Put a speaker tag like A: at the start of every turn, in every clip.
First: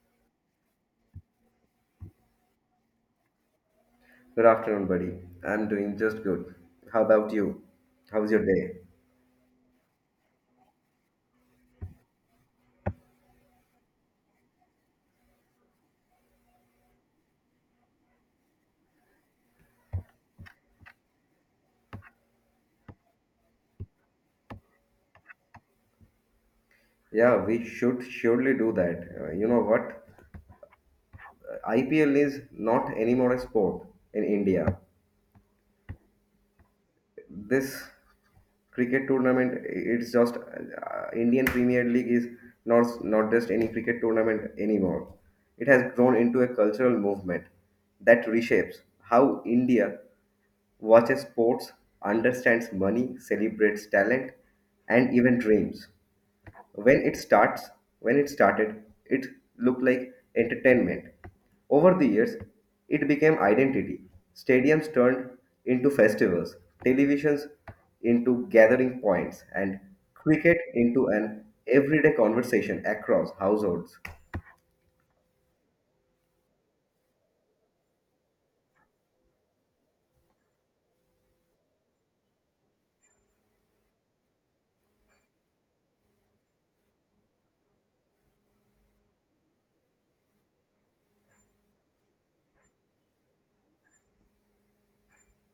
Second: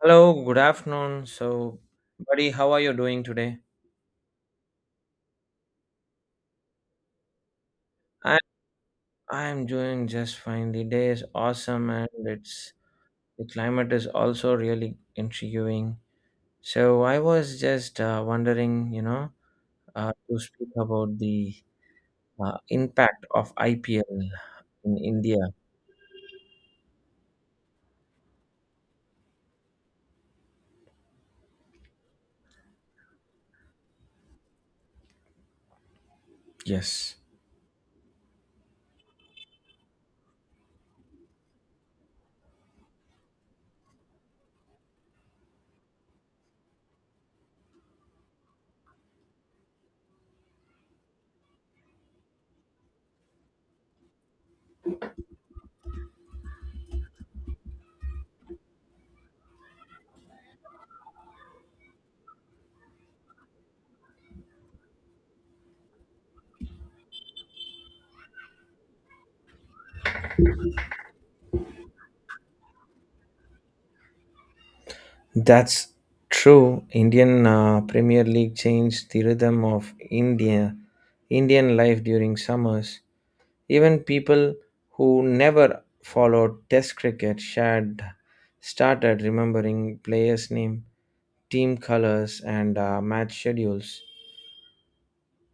A: Hello, good afternoon. So, buddy, how are you doing today?
B: Good afternoon, buddy. I'm doing just good. How about you? How's
A: I
B: your day?
A: I'm doing just fine. The day is awesome and it's the climate is also really intriguing. So, I was just wondering, to speak about the impact of IPL in India.
B: Yeah, we should surely do that. You know what? IPL is not anymore a sport in India.
A: Yes,
B: This cricket tournament it's just indian premier league is not just any cricket tournament anymore. It has grown into a cultural movement that reshapes how india watches sports, understands money, celebrates talent, and even dreams. When it starts when it started it looked like entertainment. Over the years it became identity. Stadiums turned into festivals, televisions into gathering points, and cricket into an everyday conversation across households.
A: that's true. Indian Premier League changed the rhythm of India, Indian life during summers. Even people who never followed Test cricket shared started remembering players' name, team colors, and match schedules.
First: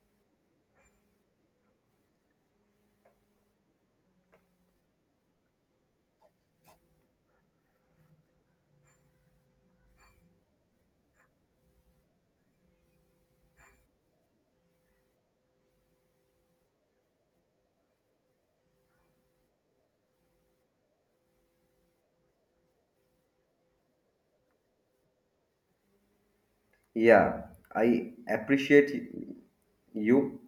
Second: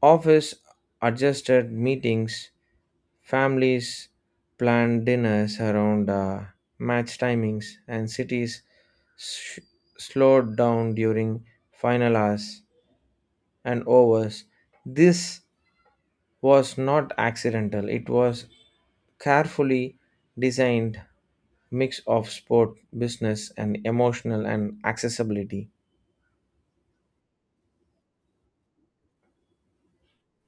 A: Office adjusted meetings, families planned dinners around match timings, and cities sh- slowed down during final hours and overs. This was not accidental, it was carefully designed mix of sport, business, and emotional and accessibility.
B: Yeah, I appreciate you.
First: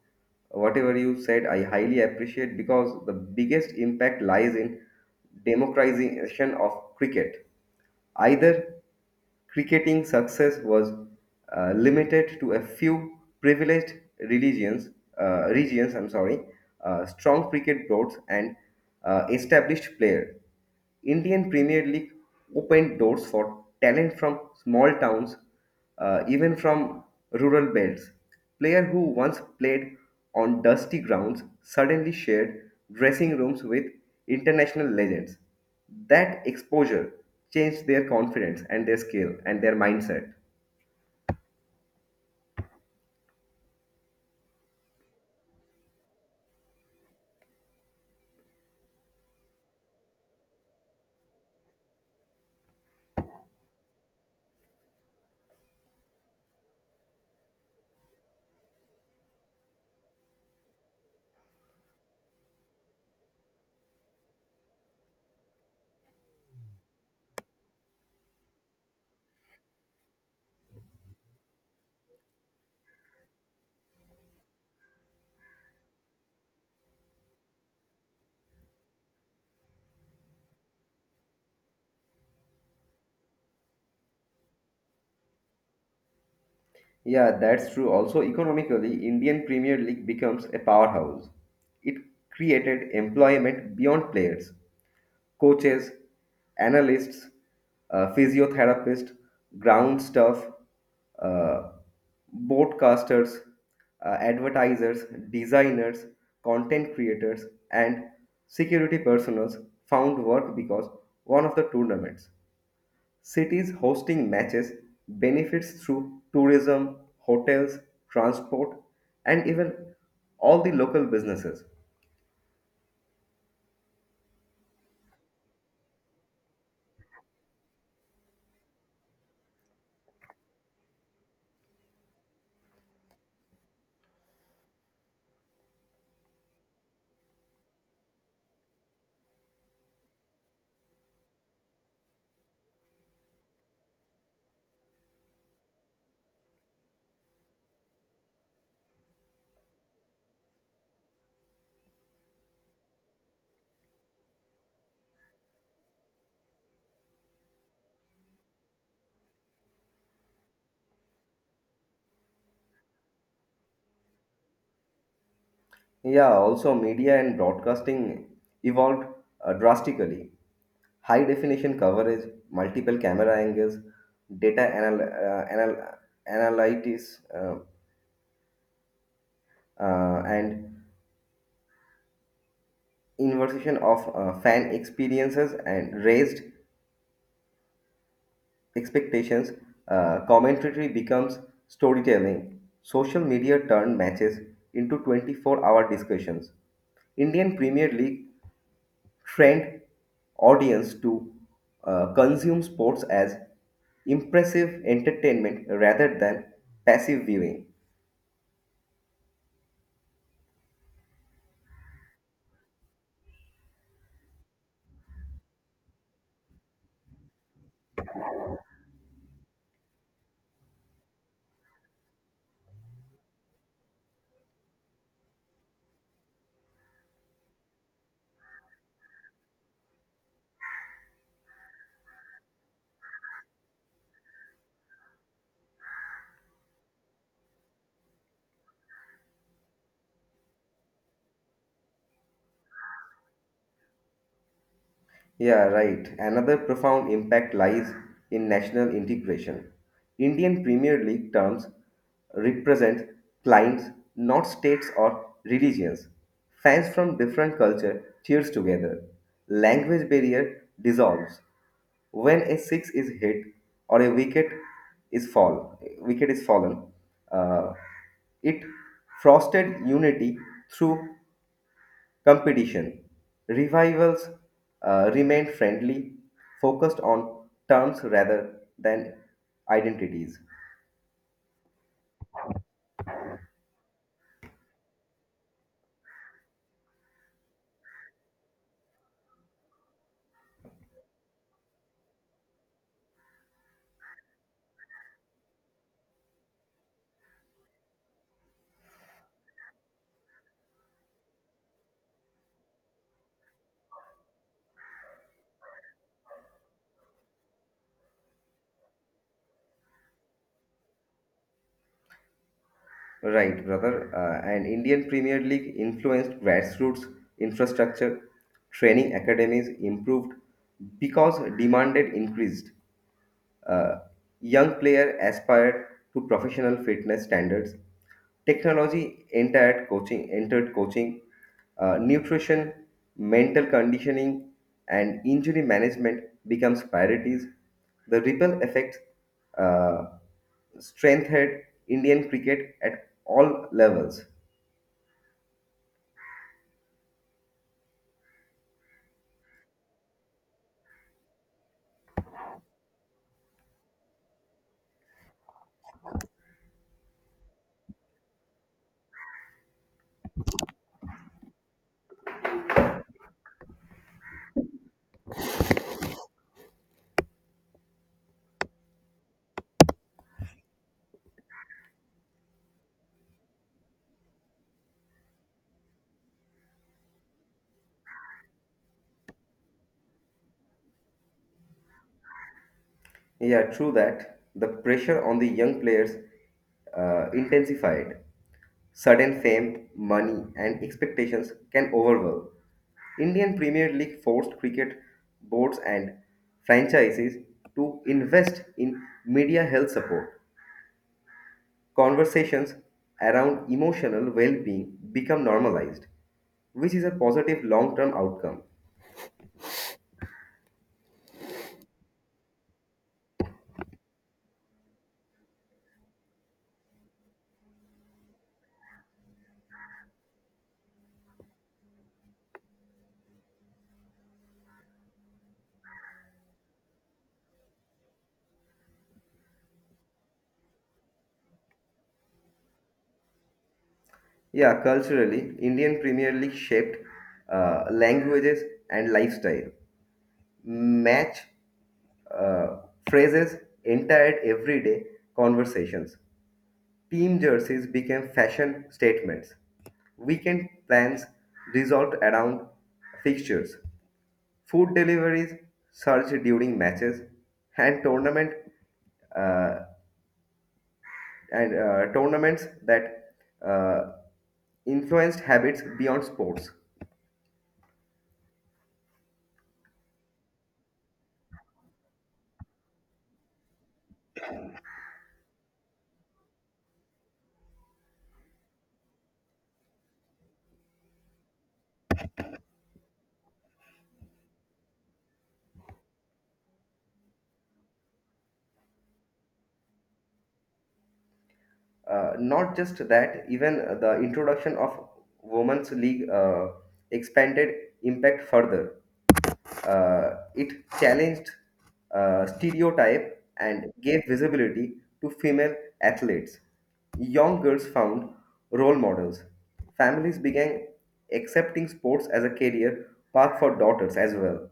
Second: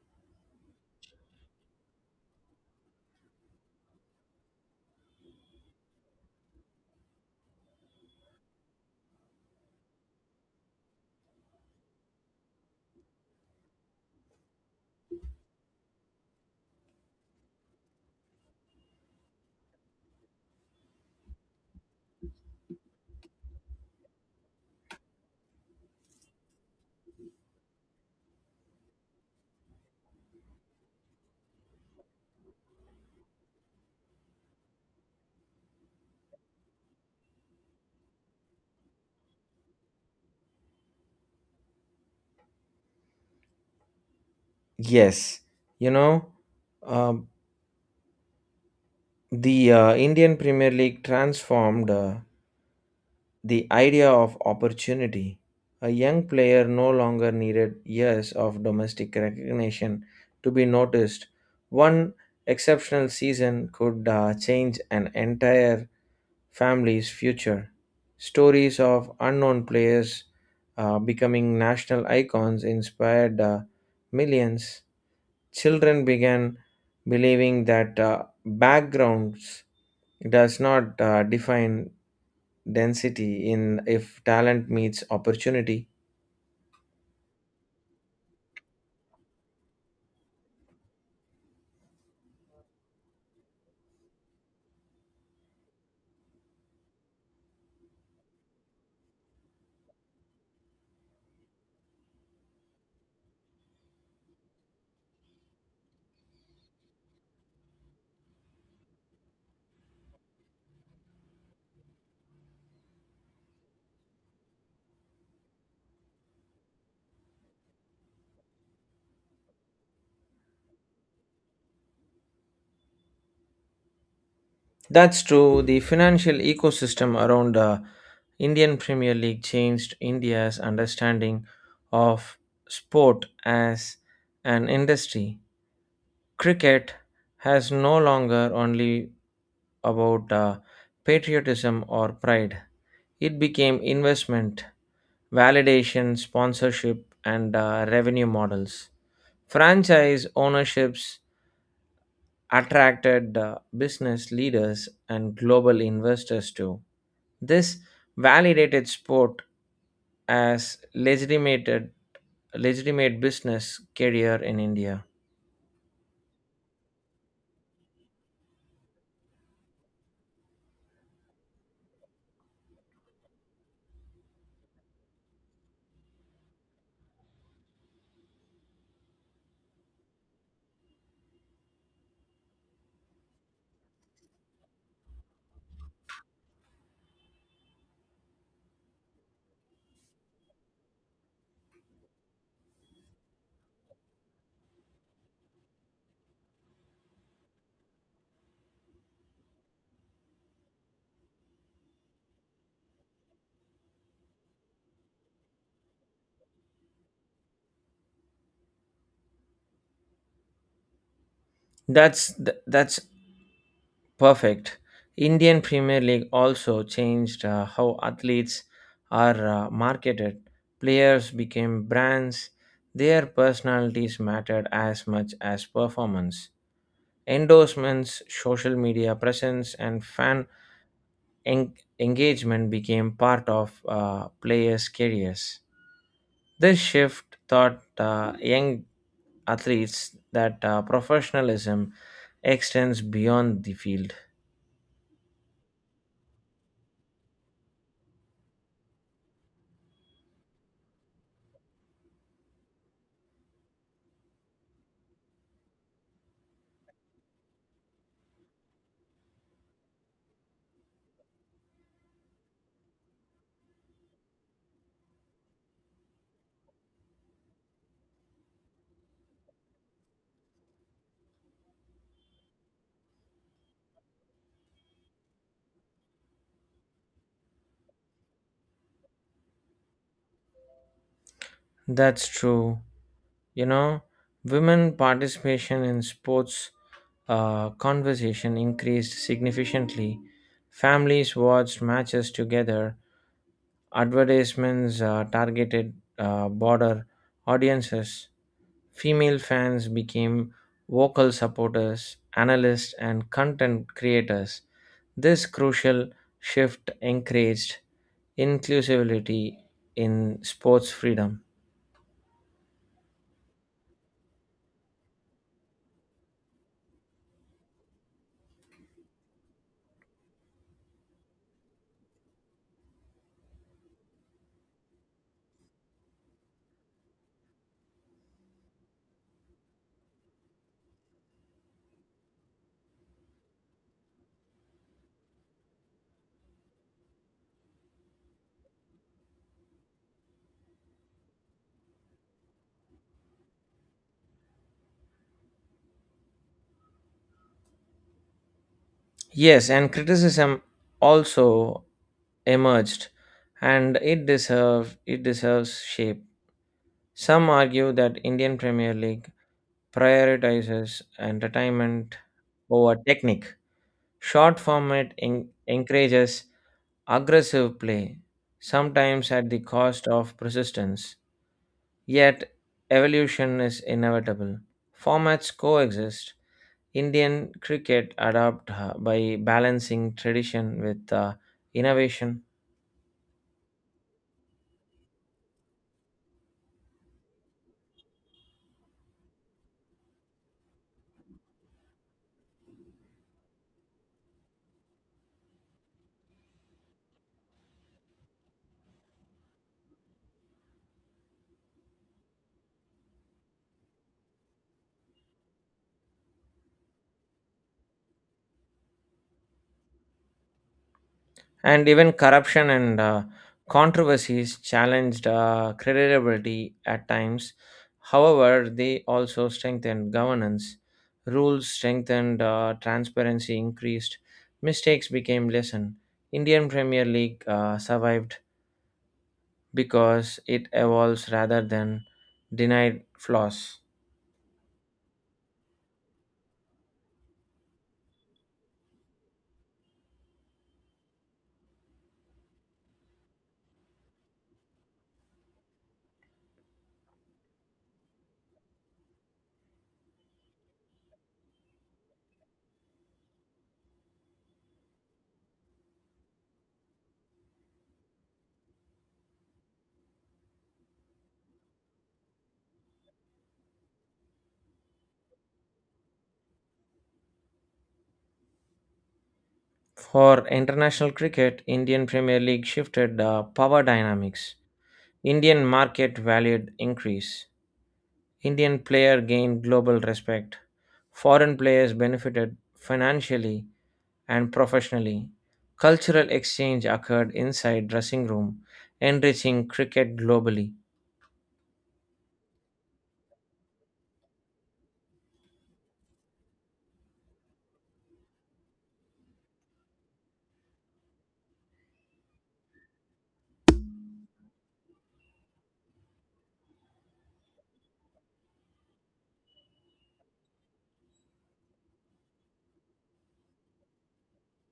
B: Whatever you said, I highly appreciate, because the biggest impact lies in democratization of cricket. Either cricketing success was limited to a few privileged religions, regions, I'm sorry, strong cricket boards, and established players. Indian Premier League opened doors for talent from small towns, even from rural belts. Player who once played on dusty grounds suddenly shared dressing rooms with international legends. That exposure changed their confidence and their skill and their mindset.
A: Yes, you know, um, the Indian Premier League transformed the idea of opportunity. A young player no longer needed years of domestic recognition to be noticed. One exceptional season could change an entire families' future, stories of unknown players becoming national icons inspired millions. Children began believing that backgrounds does not define density in if talent meets opportunity.
B: Yeah, that's true. Also, economically, Indian Premier League becomes a powerhouse. It created employment beyond players. Coaches, analysts, physiotherapists, ground staff, uh, broadcasters, advertisers, designers, content creators, and security personnel found work because one of the tournaments. Cities hosting matches benefits through tourism, hotels, transport, and even all the local businesses.
A: That's true. The financial ecosystem around the Indian Premier League changed India's understanding of sport as an industry. Cricket has no longer only about patriotism or pride. It became investment, validation, sponsorship, and revenue models. Franchise ownerships attracted business leaders and global investors too. This validated sport as legitimate business career in India.
B: Yeah, also media and broadcasting evolved drastically. High definition coverage, multiple camera angles, data anal- uh, anal- analytics, and inversion of fan experiences and raised expectations. Commentary becomes storytelling. Social media turned matches into 24-hour hour discussions. Indian Premier League trained audience to consume sports as impressive entertainment rather than passive viewing.
A: That's perfect. Indian Premier League also changed how athletes are marketed. Players became brands. Their personalities mattered as much as performance. Endorsements, social media presence, and fan en- engagement became part of players' careers. This shift taught young athletes that professionalism extends beyond the field.
B: Yeah, right. Another profound impact lies in national integration. Indian Premier League terms represent clients, not states or religions. Fans from different culture cheers together. Language barrier dissolves. When a six is hit or a wicket is fall, wicket is fallen, uh, it frosted unity through competition. Revivals remained friendly, focused on terms rather than identities.
A: That's true. You know, women participation in sports conversation increased significantly. Families watched matches together. Advertisements targeted broader audiences. Female fans became vocal supporters, analysts, and content creators. This crucial shift encouraged inclusivity in sports freedom.
B: Right, brother. And Indian Premier League influenced grassroots infrastructure, training academies improved because demanded increased. Uh, Young player aspired to professional fitness standards. Entered coaching, nutrition, mental conditioning, and injury management becomes priorities. The ripple effect uh, strengthened Indian cricket at all levels.
A: Yes, and criticism also emerged, and it deserves shape. Some argue that Indian Premier League prioritizes entertainment over technique. Short format encourages aggressive play, sometimes at the cost of persistence. Yet evolution is inevitable. Formats coexist, Indian cricket adapted by balancing tradition with innovation.
B: Yeah, true that. The pressure on the young players intensified. Sudden fame, money, and expectations can overwhelm. Indian Premier League forced cricket boards and franchises to invest in media health support. Conversations around emotional well being become normalized, which is a positive long term outcome.
A: And even corruption and controversies challenged credibility at times. However, they also strengthened governance. Rules strengthened, transparency increased. Mistakes became lesson. Indian Premier League survived because it evolves rather than denied flaws.
B: Yeah, culturally, Indian Premier League shaped languages and lifestyle. Match uh, phrases entered everyday conversations. Team jerseys became fashion statements. Weekend plans resolved around fixtures. Food deliveries surged during matches, and uh, tournaments that uh, influenced habits beyond sports.
A: For international cricket, Indian Premier League shifted the power dynamics. Indian market valued increase. Indian player gained global respect. Foreign players benefited financially and professionally. Cultural exchange occurred inside dressing room, enriching cricket globally.
B: Not just that, even the introduction of Women's League expanded impact further. It challenged stereotype and gave visibility to female athletes. Young girls found role models. Families began accepting sports as a career path for daughters as well.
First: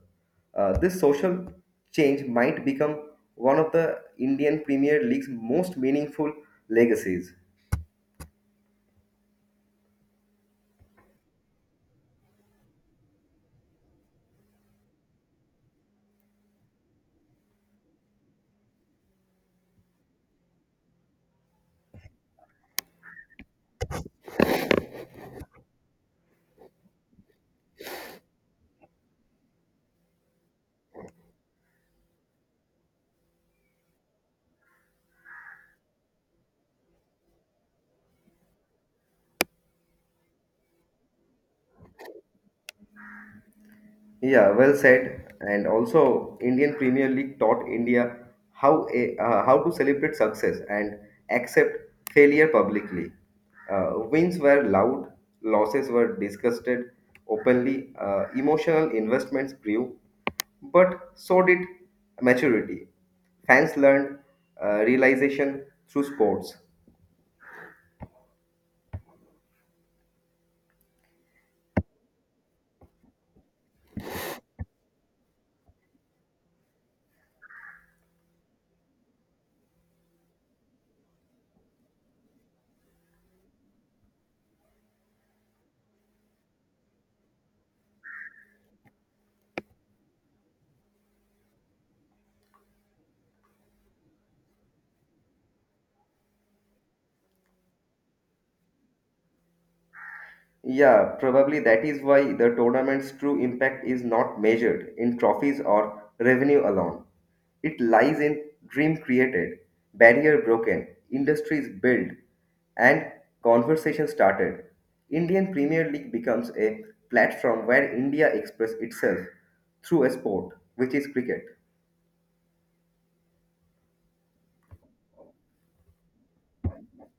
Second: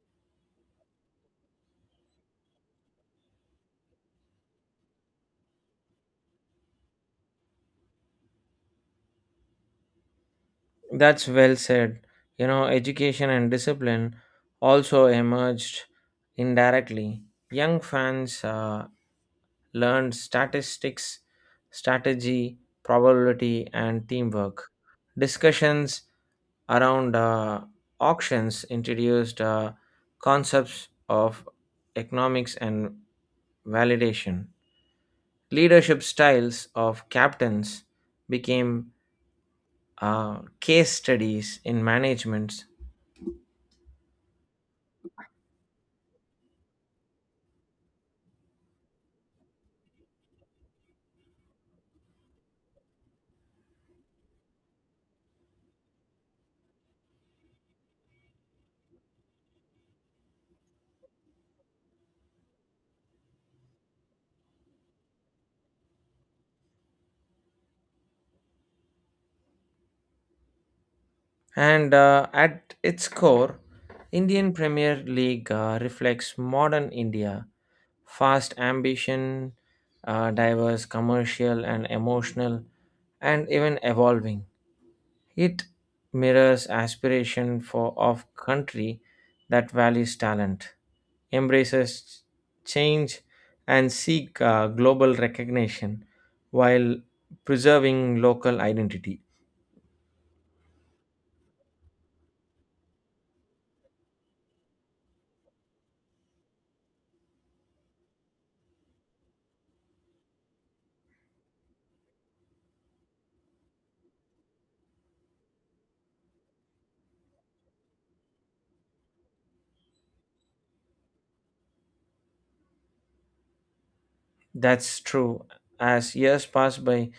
B: This social change might become one of the Indian Premier League's most meaningful legacies.
A: That's well said. You know, education and discipline also emerged indirectly. Young fans learned statistics, strategy, probability, and teamwork. Discussions around auctions introduced concepts of economics and validation. Leadership styles of captains became case studies in management.
B: Yeah, well said. And also, Indian Premier League taught India how to celebrate success and accept failure publicly. Wins were loud, losses were discussed openly, emotional investments grew, but so did maturity. Fans learned realization through sports.
A: And at its core, Indian Premier League reflects modern India, fast ambition, diverse, commercial and emotional, and even evolving. It mirrors aspiration for of country that values talent, embraces change, and seek global recognition while preserving local identity.
B: Yeah, probably that is why the tournament's true impact is not measured in trophies or revenue alone. It lies in dream created, barrier broken, industries built, and conversation started. Indian Premier League becomes a platform where India expresses itself through a sport, which is cricket.
A: That's true. As years pass by,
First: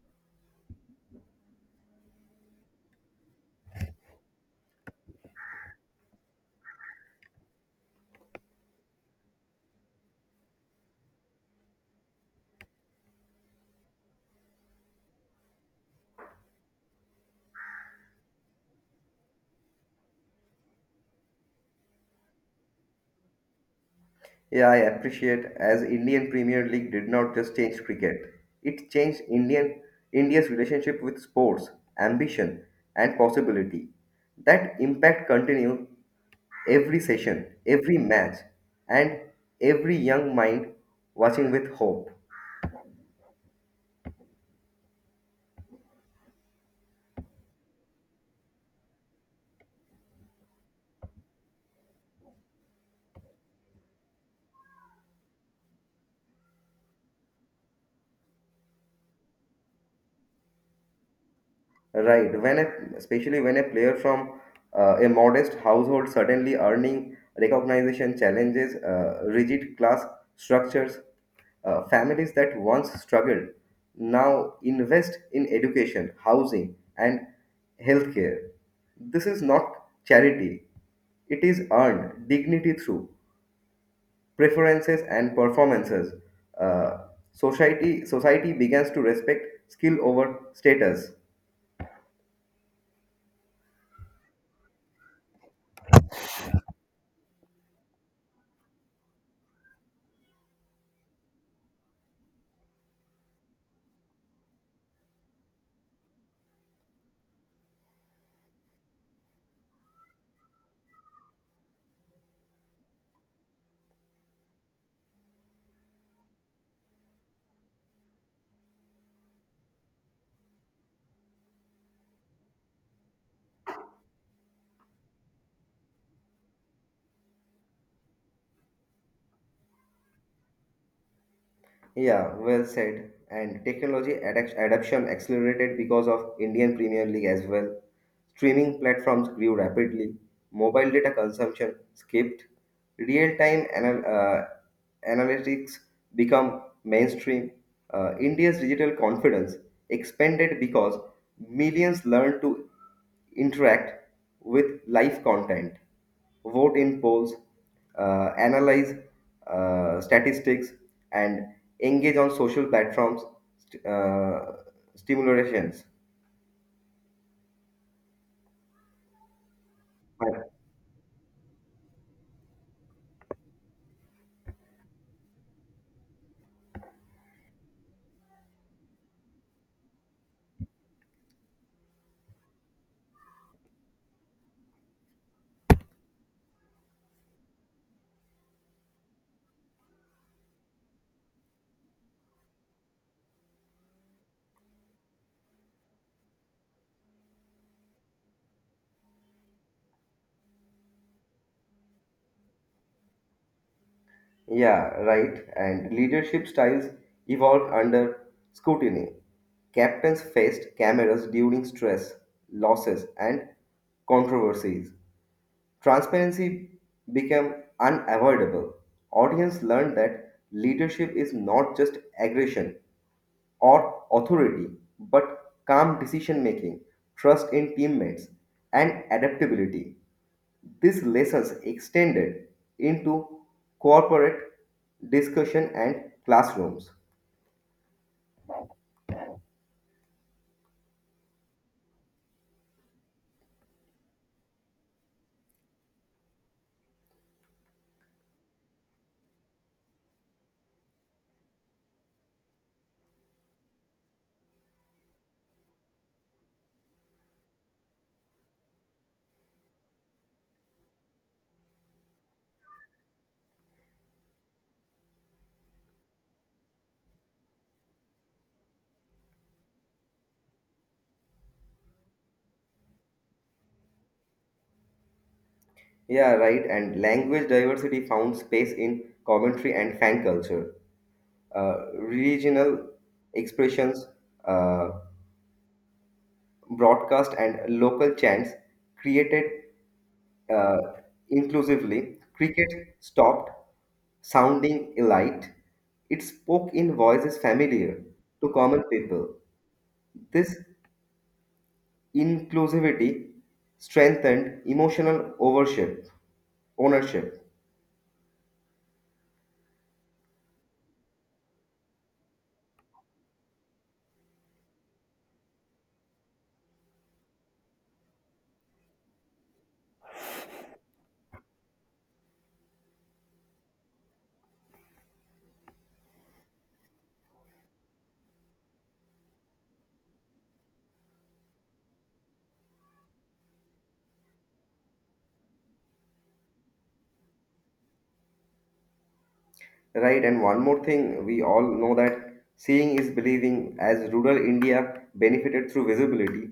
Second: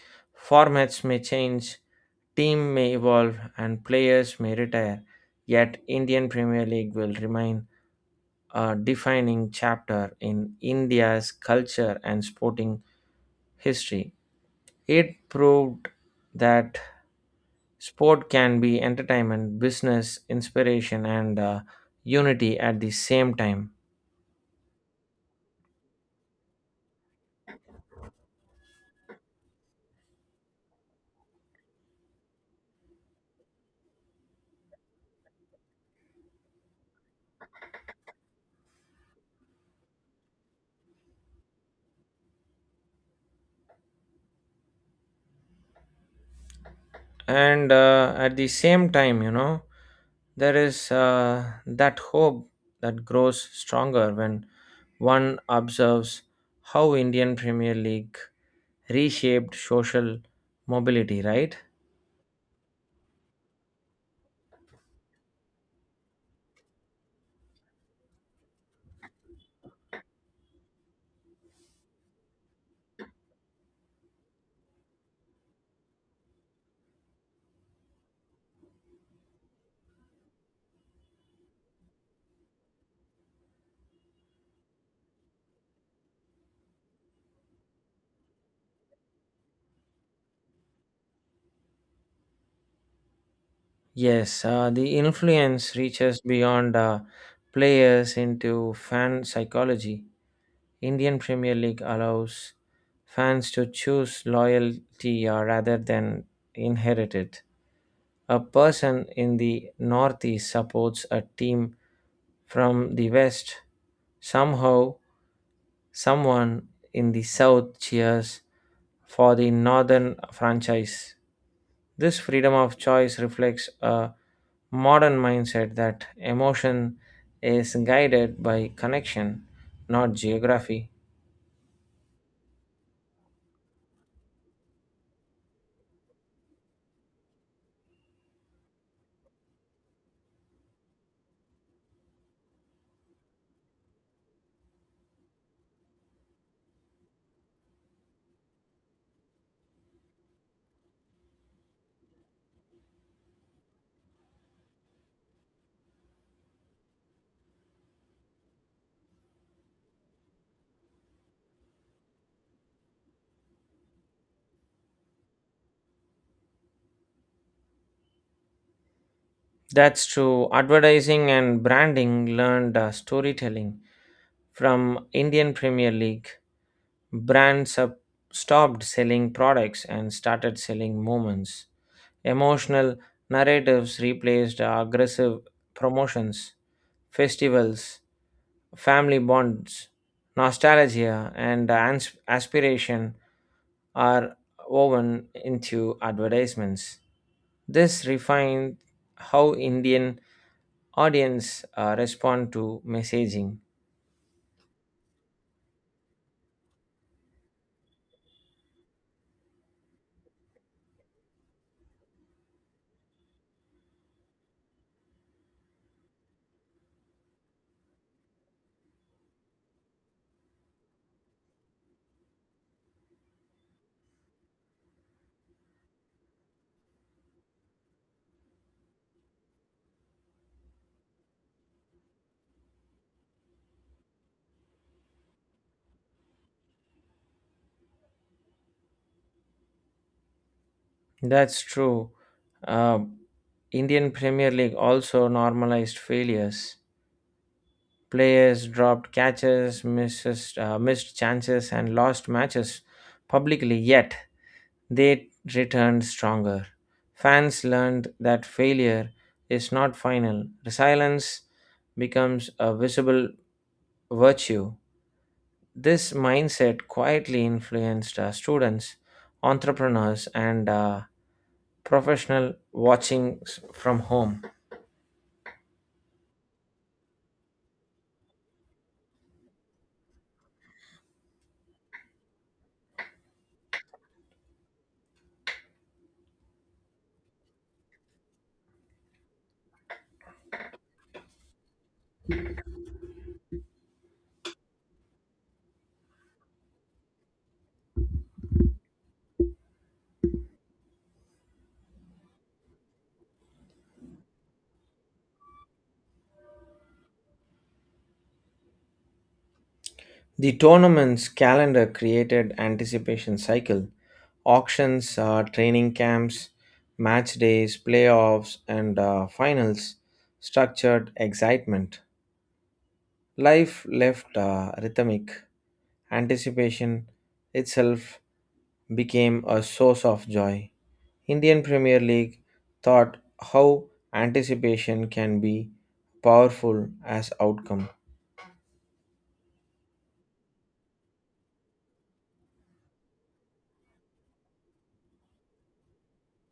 A: formats may change, team may evolve, and players may retire. Yet, Indian Premier League will remain a defining chapter in India's culture and sporting history. It proved that sport can be entertainment, business, inspiration, and unity at the same time.
B: Yeah, I appreciate as Indian Premier League did not just change cricket. It changed Indian India's relationship with sports, ambition, and possibility. That impact continued every session, every match, and every young mind watching with hope.
A: And at the same time, you know, there is that hope that grows stronger when one observes how Indian Premier League reshaped social mobility, right?
B: Right. Especially when a player from a modest household suddenly earning recognition challenges rigid class structures, families that once struggled now invest in education, housing, and healthcare. This is not charity. It is earned dignity through preferences and performances. Uh, society begins to respect skill over status.
A: Yes, the influence reaches beyond players into fan psychology. Indian Premier League allows fans to choose loyalty rather than inherit it. A person in the Northeast supports a team from the West. Somehow, someone in the South cheers for the Northern franchise. This freedom of choice reflects a modern mindset that emotion is guided by connection, not geography.
B: Yeah, well said. And adoption accelerated because of Indian Premier League as well. Streaming platforms grew rapidly. Mobile data consumption skipped. Real-time analytics become mainstream. India's digital confidence expanded because millions learned to interact with live content vote in polls, analyze statistics, and engage on social platforms, st- uh, stimulations.
A: That's
B: Right.
A: true. Advertising and branding learned storytelling from Indian Premier League. Brands up stopped selling products and started selling moments. Emotional narratives replaced aggressive promotions. Festivals, family bonds, nostalgia, and aspiration are woven into advertisements. This refined how Indian audience respond to messaging.
B: Yeah, right. And leadership styles evolved under scrutiny. Captains faced cameras during stress, losses, and controversies. Transparency became unavoidable. Audience learned that leadership is not just aggression, or authority, but calm decision making, trust in teammates, and adaptability. These lessons extended into corporate discussion and classrooms.
A: That's true. Uh, Indian Premier League also normalized failures. Players dropped catches, missed chances, and lost matches publicly, yet they returned stronger. Fans learned that failure is not final. Resilience becomes a visible virtue. This mindset quietly influenced students, entrepreneurs, and professional watching from home.
B: Yeah, right. And language diversity found space in commentary and fan culture. Regional expressions, uh, broadcast, and local chants created uh, inclusively, cricket stopped sounding elite. It spoke in voices familiar to common people. This inclusivity strengthened emotional overship, ownership.
A: The tournament's calendar created anticipation cycle, auctions, training camps, match days, playoffs, and finals structured excitement. Life left rhythmic. Anticipation itself became a source of joy. Indian Premier League thought how anticipation can be powerful as outcome.
B: Right, and one more thing, we all know that seeing is believing, as rural India benefited through visibility.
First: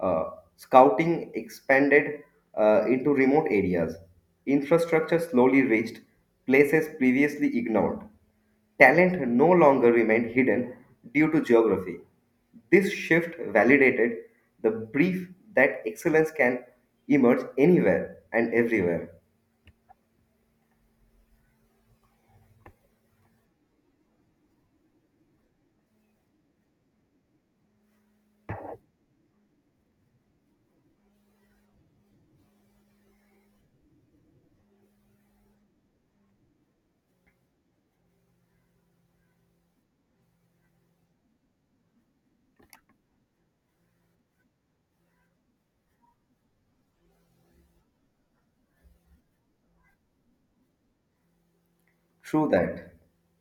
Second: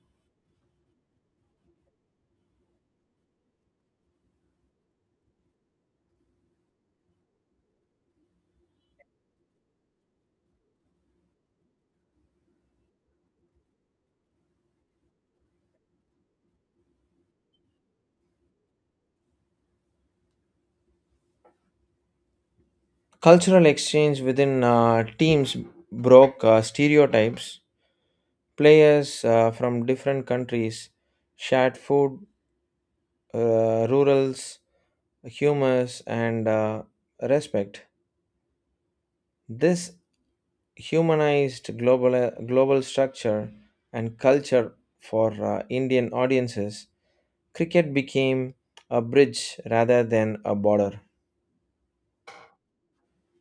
B: Uh, Scouting expanded into remote areas. Infrastructure slowly reached places previously ignored. Talent no longer remained hidden due to geography. This shift validated the belief that excellence can emerge anywhere and everywhere.
A: Cultural exchange within teams broke stereotypes. Players from different countries shared food, rurals, humors, and respect. This humanized global structure and culture for Indian audiences, cricket became a bridge rather than a border.
B: True that.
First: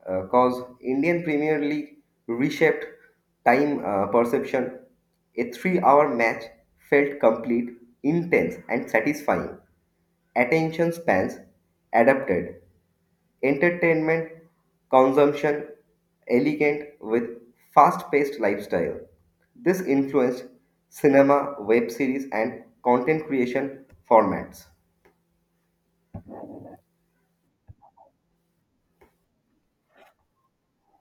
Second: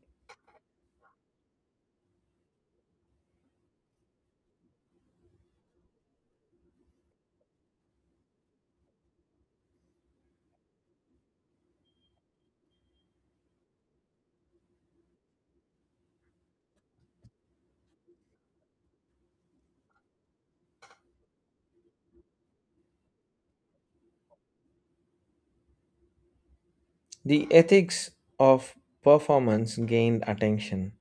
B: Because Indian Premier League reshaped time perception. A 3-hour match felt complete, intense, and satisfying. Attention spans adapted. Entertainment consumption elegant with fast paced lifestyle. This influenced cinema, web series, and content creation formats.
A: The ethics of performance gained attention.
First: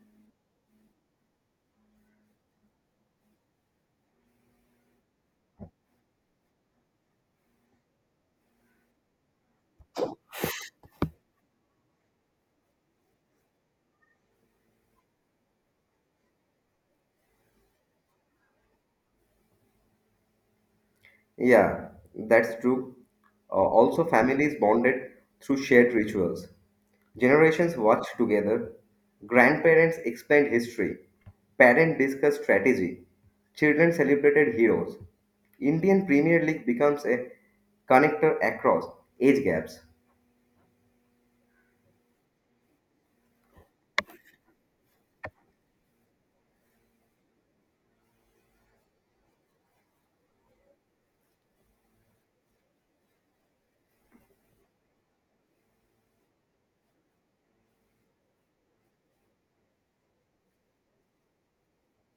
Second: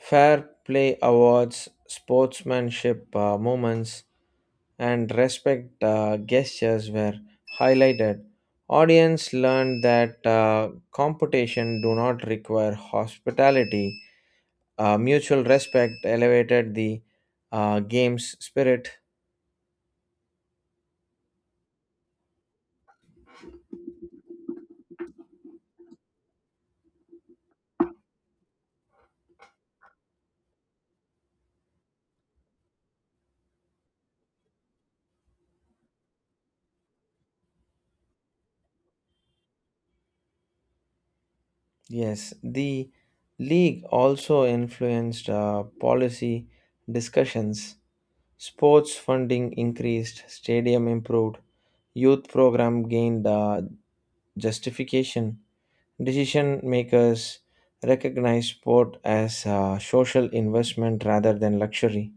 A: Fair play awards, sportsmanship moments, and respect gestures were highlighted. Audience learned that competition do not require hospitality, mutual respect elevated the game's spirit.
B: Yeah, that's true. Also, families bonded through shared rituals. Generations watch together. Grandparents explained history. Parents discussed strategy. Children celebrated heroes. Indian Premier League becomes a connector across age gaps.
A: Yes, the league also influenced policy discussions. Sports funding increased, stadium improved, youth program gained justification. Decision makers recognized sport as a social investment rather than luxury.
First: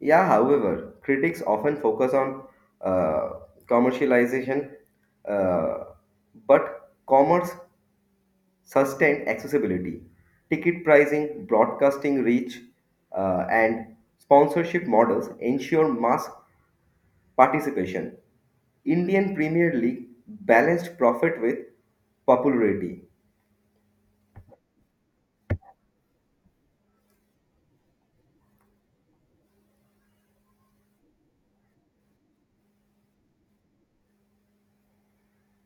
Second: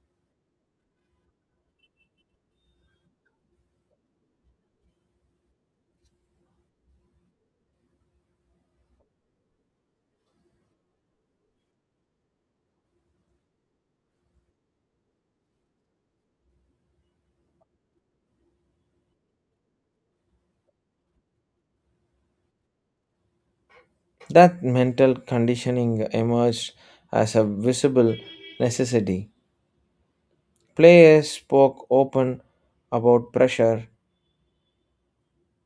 B: Yeah, however, critics often focus on uh, commercialization, uh, but commerce sustained accessibility, ticket pricing, broadcasting reach, and sponsorship models ensure mass participation. Indian Premier League balanced profit with popularity.
A: That mental conditioning emerged as a visible necessity. Players spoke open about pressure.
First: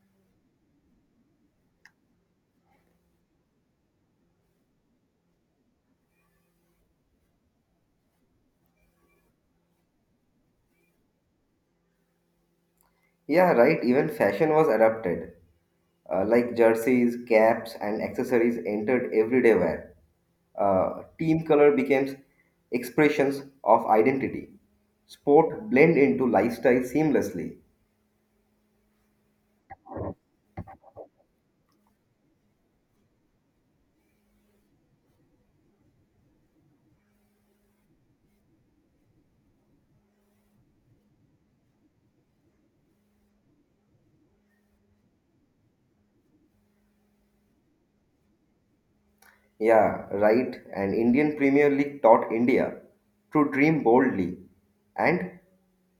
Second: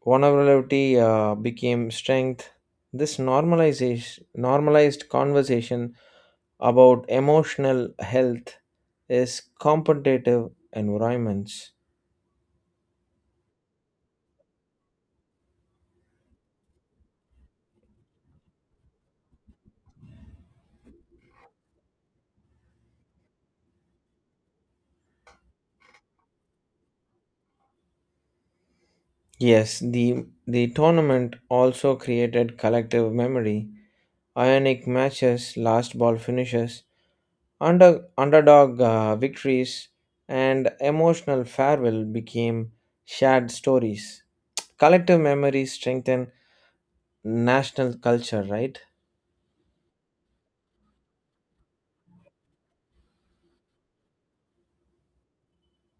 A: Vulnerability became strength. Normalized conversation about emotional health is competitive environments.
B: Yeah, right. Even fashion was adapted. Like jerseys, caps, and accessories entered everyday wear. Team color becomes expressions of identity. Sport blend into lifestyle seamlessly.
A: Yes, the tournament also created collective memory. Ionic matches, last ball finishes, underdog victories and emotional farewell became shared stories. Collective memories strengthen national culture, right?
B: Yeah, right. And Indian Premier League taught India to dream boldly and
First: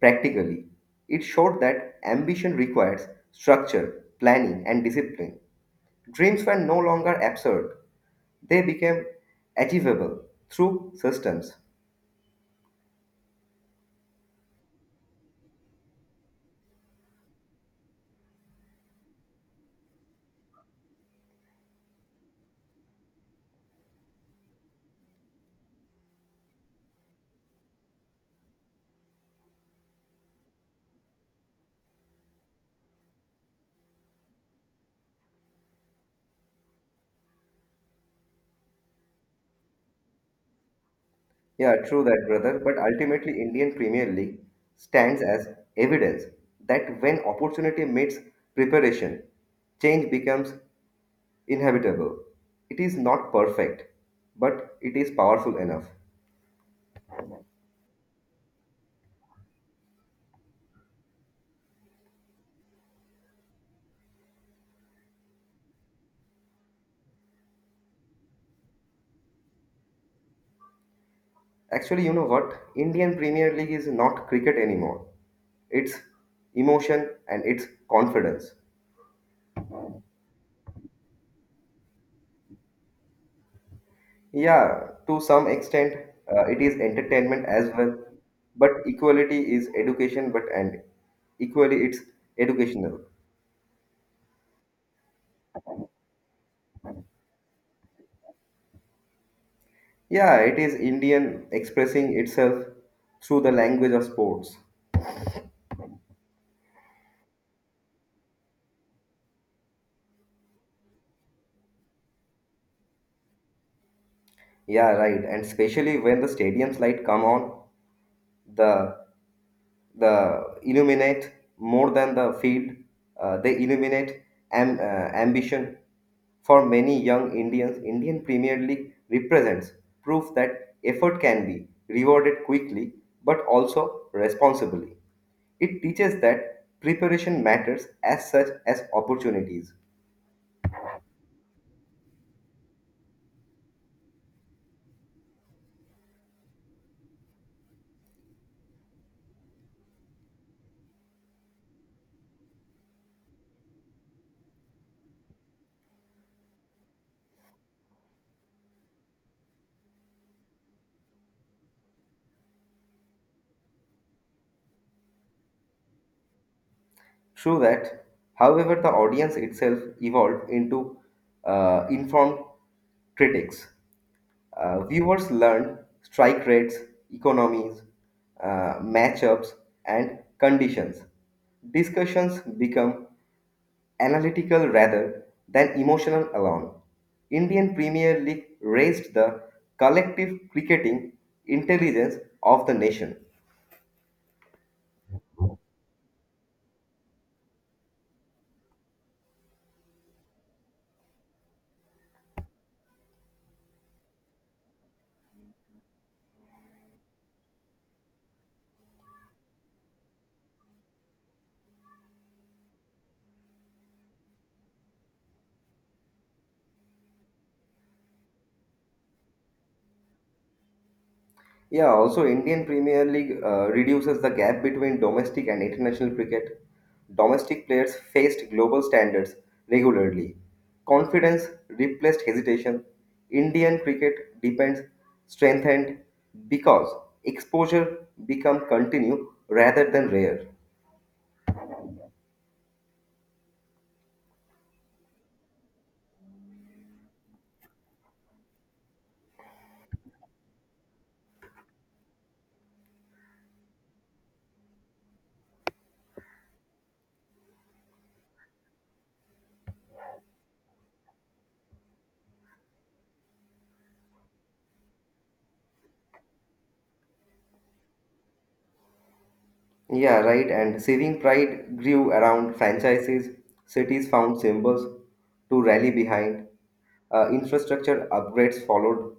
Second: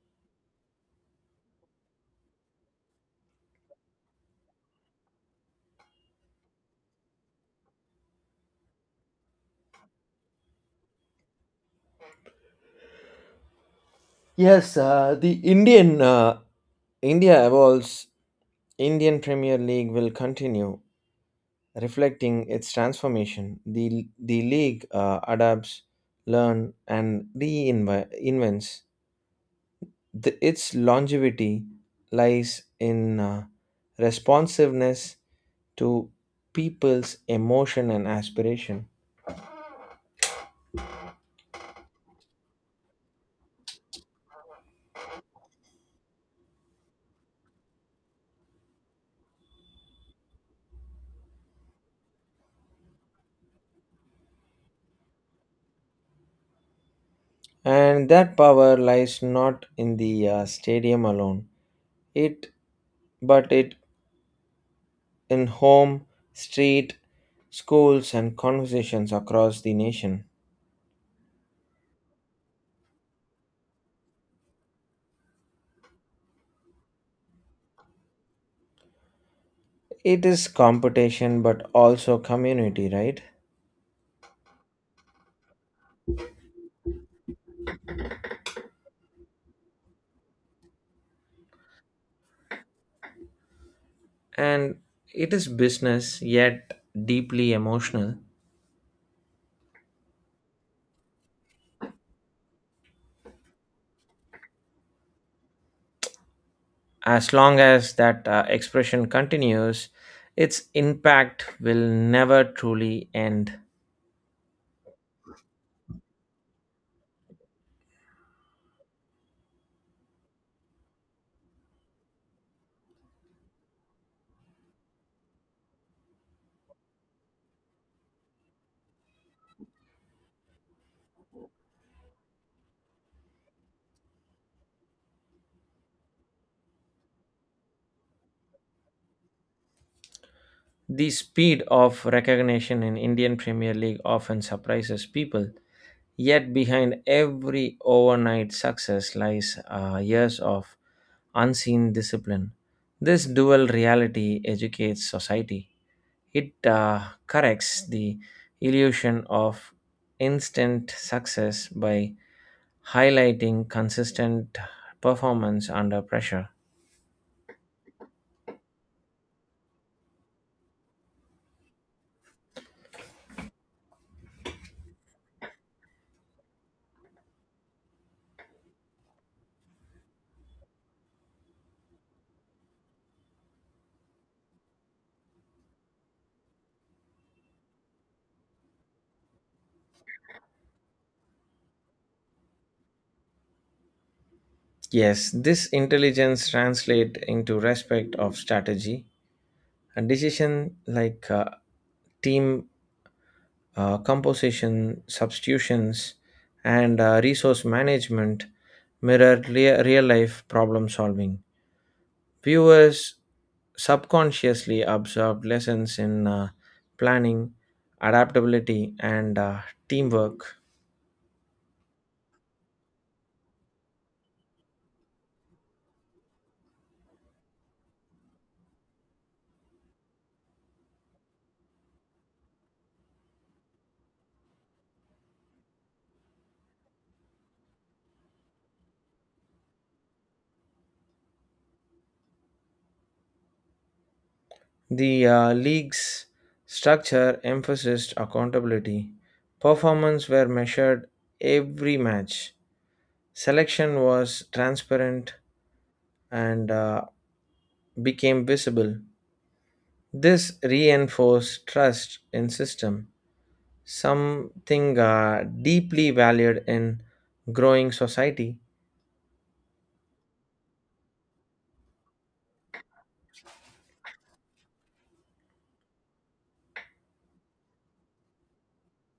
B: practically. It showed that ambition requires structure, planning, and discipline. Dreams were no longer absurd, they became achievable through systems.
A: Yes, the Indian India evolves. Indian Premier League will continue reflecting its transformation. The league adapts, learn, and reinvents. The, its longevity lies in responsiveness to people's emotion and aspiration.
B: Yeah, true that, brother. But ultimately, Indian Premier League stands as evidence that when opportunity meets preparation, change becomes inhabitable. It is not perfect, but it is powerful enough.
A: And that power lies not in the stadium alone, it but it in home, street, schools, and conversations across the nation.
B: Actually, you know what? Indian Premier League is not cricket anymore. It's emotion and it's confidence.
A: It is competition, but also community, right?
B: Yeah, to some extent, it is entertainment as well, but equality is education, but and equally it's educational.
A: And it is business, yet deeply emotional.
B: Yeah, it is Indian expressing itself through the language of sports.
A: As long as that expression continues, its impact will never truly end.
B: Yeah, right. And especially when the stadium's light come on, the the illuminate more than the field they illuminate ambition for many young indians indian premier league represents proof that effort can be rewarded quickly, but also responsibly. It teaches that preparation matters as such as opportunities.
A: The speed of recognition in Indian Premier League often surprises people, yet behind every overnight success lies years of unseen discipline. This dual reality educates society. It corrects the illusion of instant success by highlighting consistent performance under pressure.
B: True that, however, the audience itself evolved into informed critics. Viewers learn strike rates, economies, matchups, and conditions. Discussions become analytical rather than emotional alone. Indian Premier League raised the collective cricketing intelligence of the nation.
A: Yes, this intelligence translate into respect of strategy and decision, like team composition, substitutions, and resource management mirror real life problem solving. Viewers subconsciously absorb lessons in planning, adaptability, and teamwork.
B: Yeah, also Indian Premier League reduces the gap between domestic and international cricket. Domestic players faced global standards regularly. Confidence replaced hesitation. Indian cricket depends strengthened because exposure become continue rather than rare.
A: The league's structure emphasized accountability. Performance were measured every match. Selection was transparent and became visible. This reinforced trust in system, something deeply valued in growing society.
B: Yeah, right. And saving pride grew around franchises. Cities found symbols to rally behind. Infrastructure upgrades followed.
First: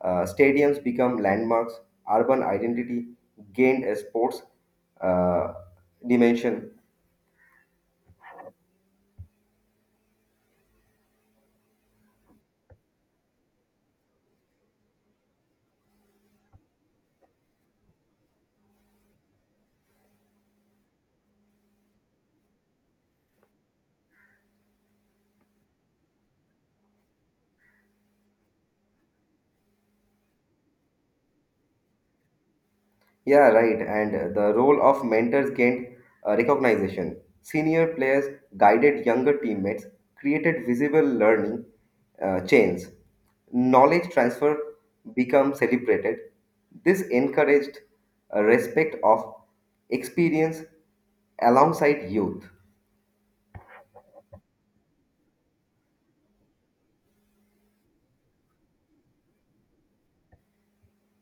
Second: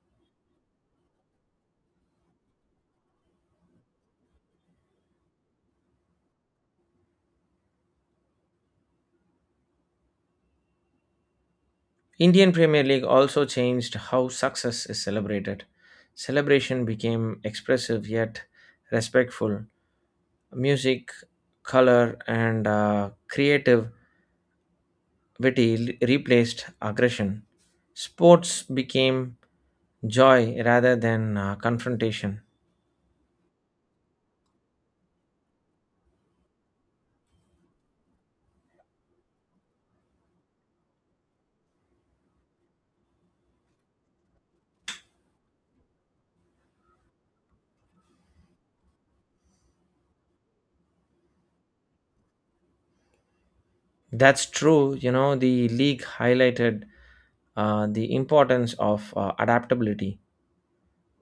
B: Stadiums become landmarks. Urban identity gained a sports uh, dimension.
A: Indian Premier League also changed how success is celebrated. Celebration became expressive yet respectful. Music, color, and creative witty replaced aggression. Sports became joy rather than confrontation.
B: Yeah, right. And the role of mentors gained recognition. Senior players guided younger teammates, created visible learning chains. Knowledge transfer became celebrated. This encouraged a respect of experience alongside youth.
A: That's true. You know, the league highlighted the importance of adaptability.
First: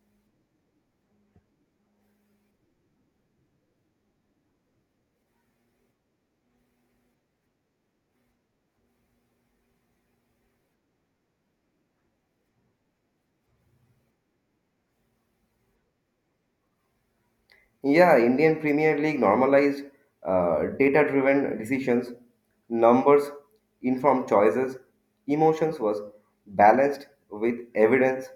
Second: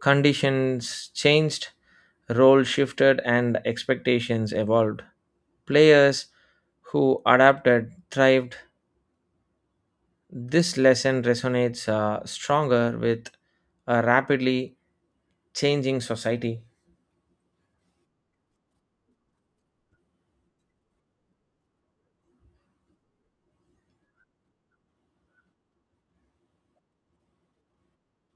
A: Conditions changed, role shifted, and expectations evolved. Players who adapted thrived. This lesson resonates stronger with a rapidly changing society.
B: Yeah, Indian Premier League normalized data-driven decisions, numbers, informed choices, emotions was balanced with evidence.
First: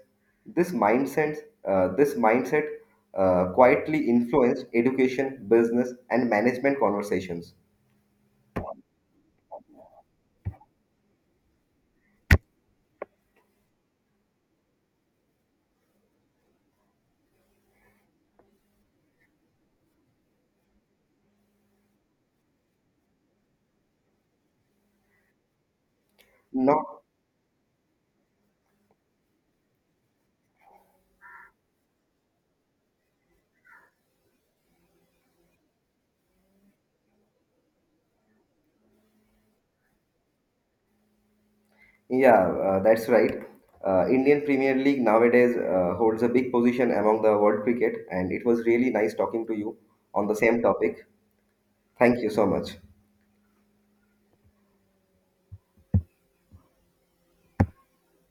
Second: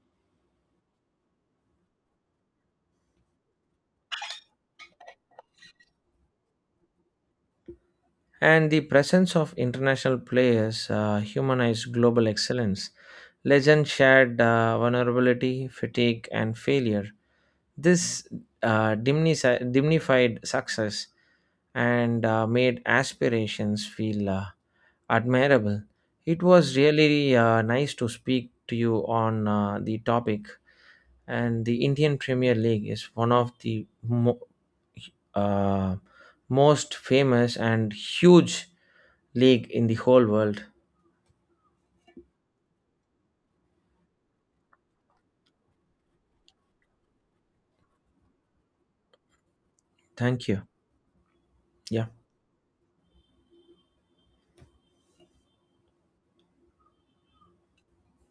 B: This mindset, this mindset quietly influenced education, business, and management conversations.
A: And the presence of international players humanized global excellence. Legend shared vulnerability, fatigue, and failure. This dignified success and made aspirations feel admirable. It was
B: Not,
A: really nice to speak to you on the topic. And the Indian Premier League is one of the uh, most famous and huge league in the whole world.
B: yeah, that's right. Indian Premier League nowadays holds a big position among the world cricket, and it was really nice talking to you on the
A: Thank
B: same
A: you.
B: topic.
A: Yeah.
B: Thank you so much.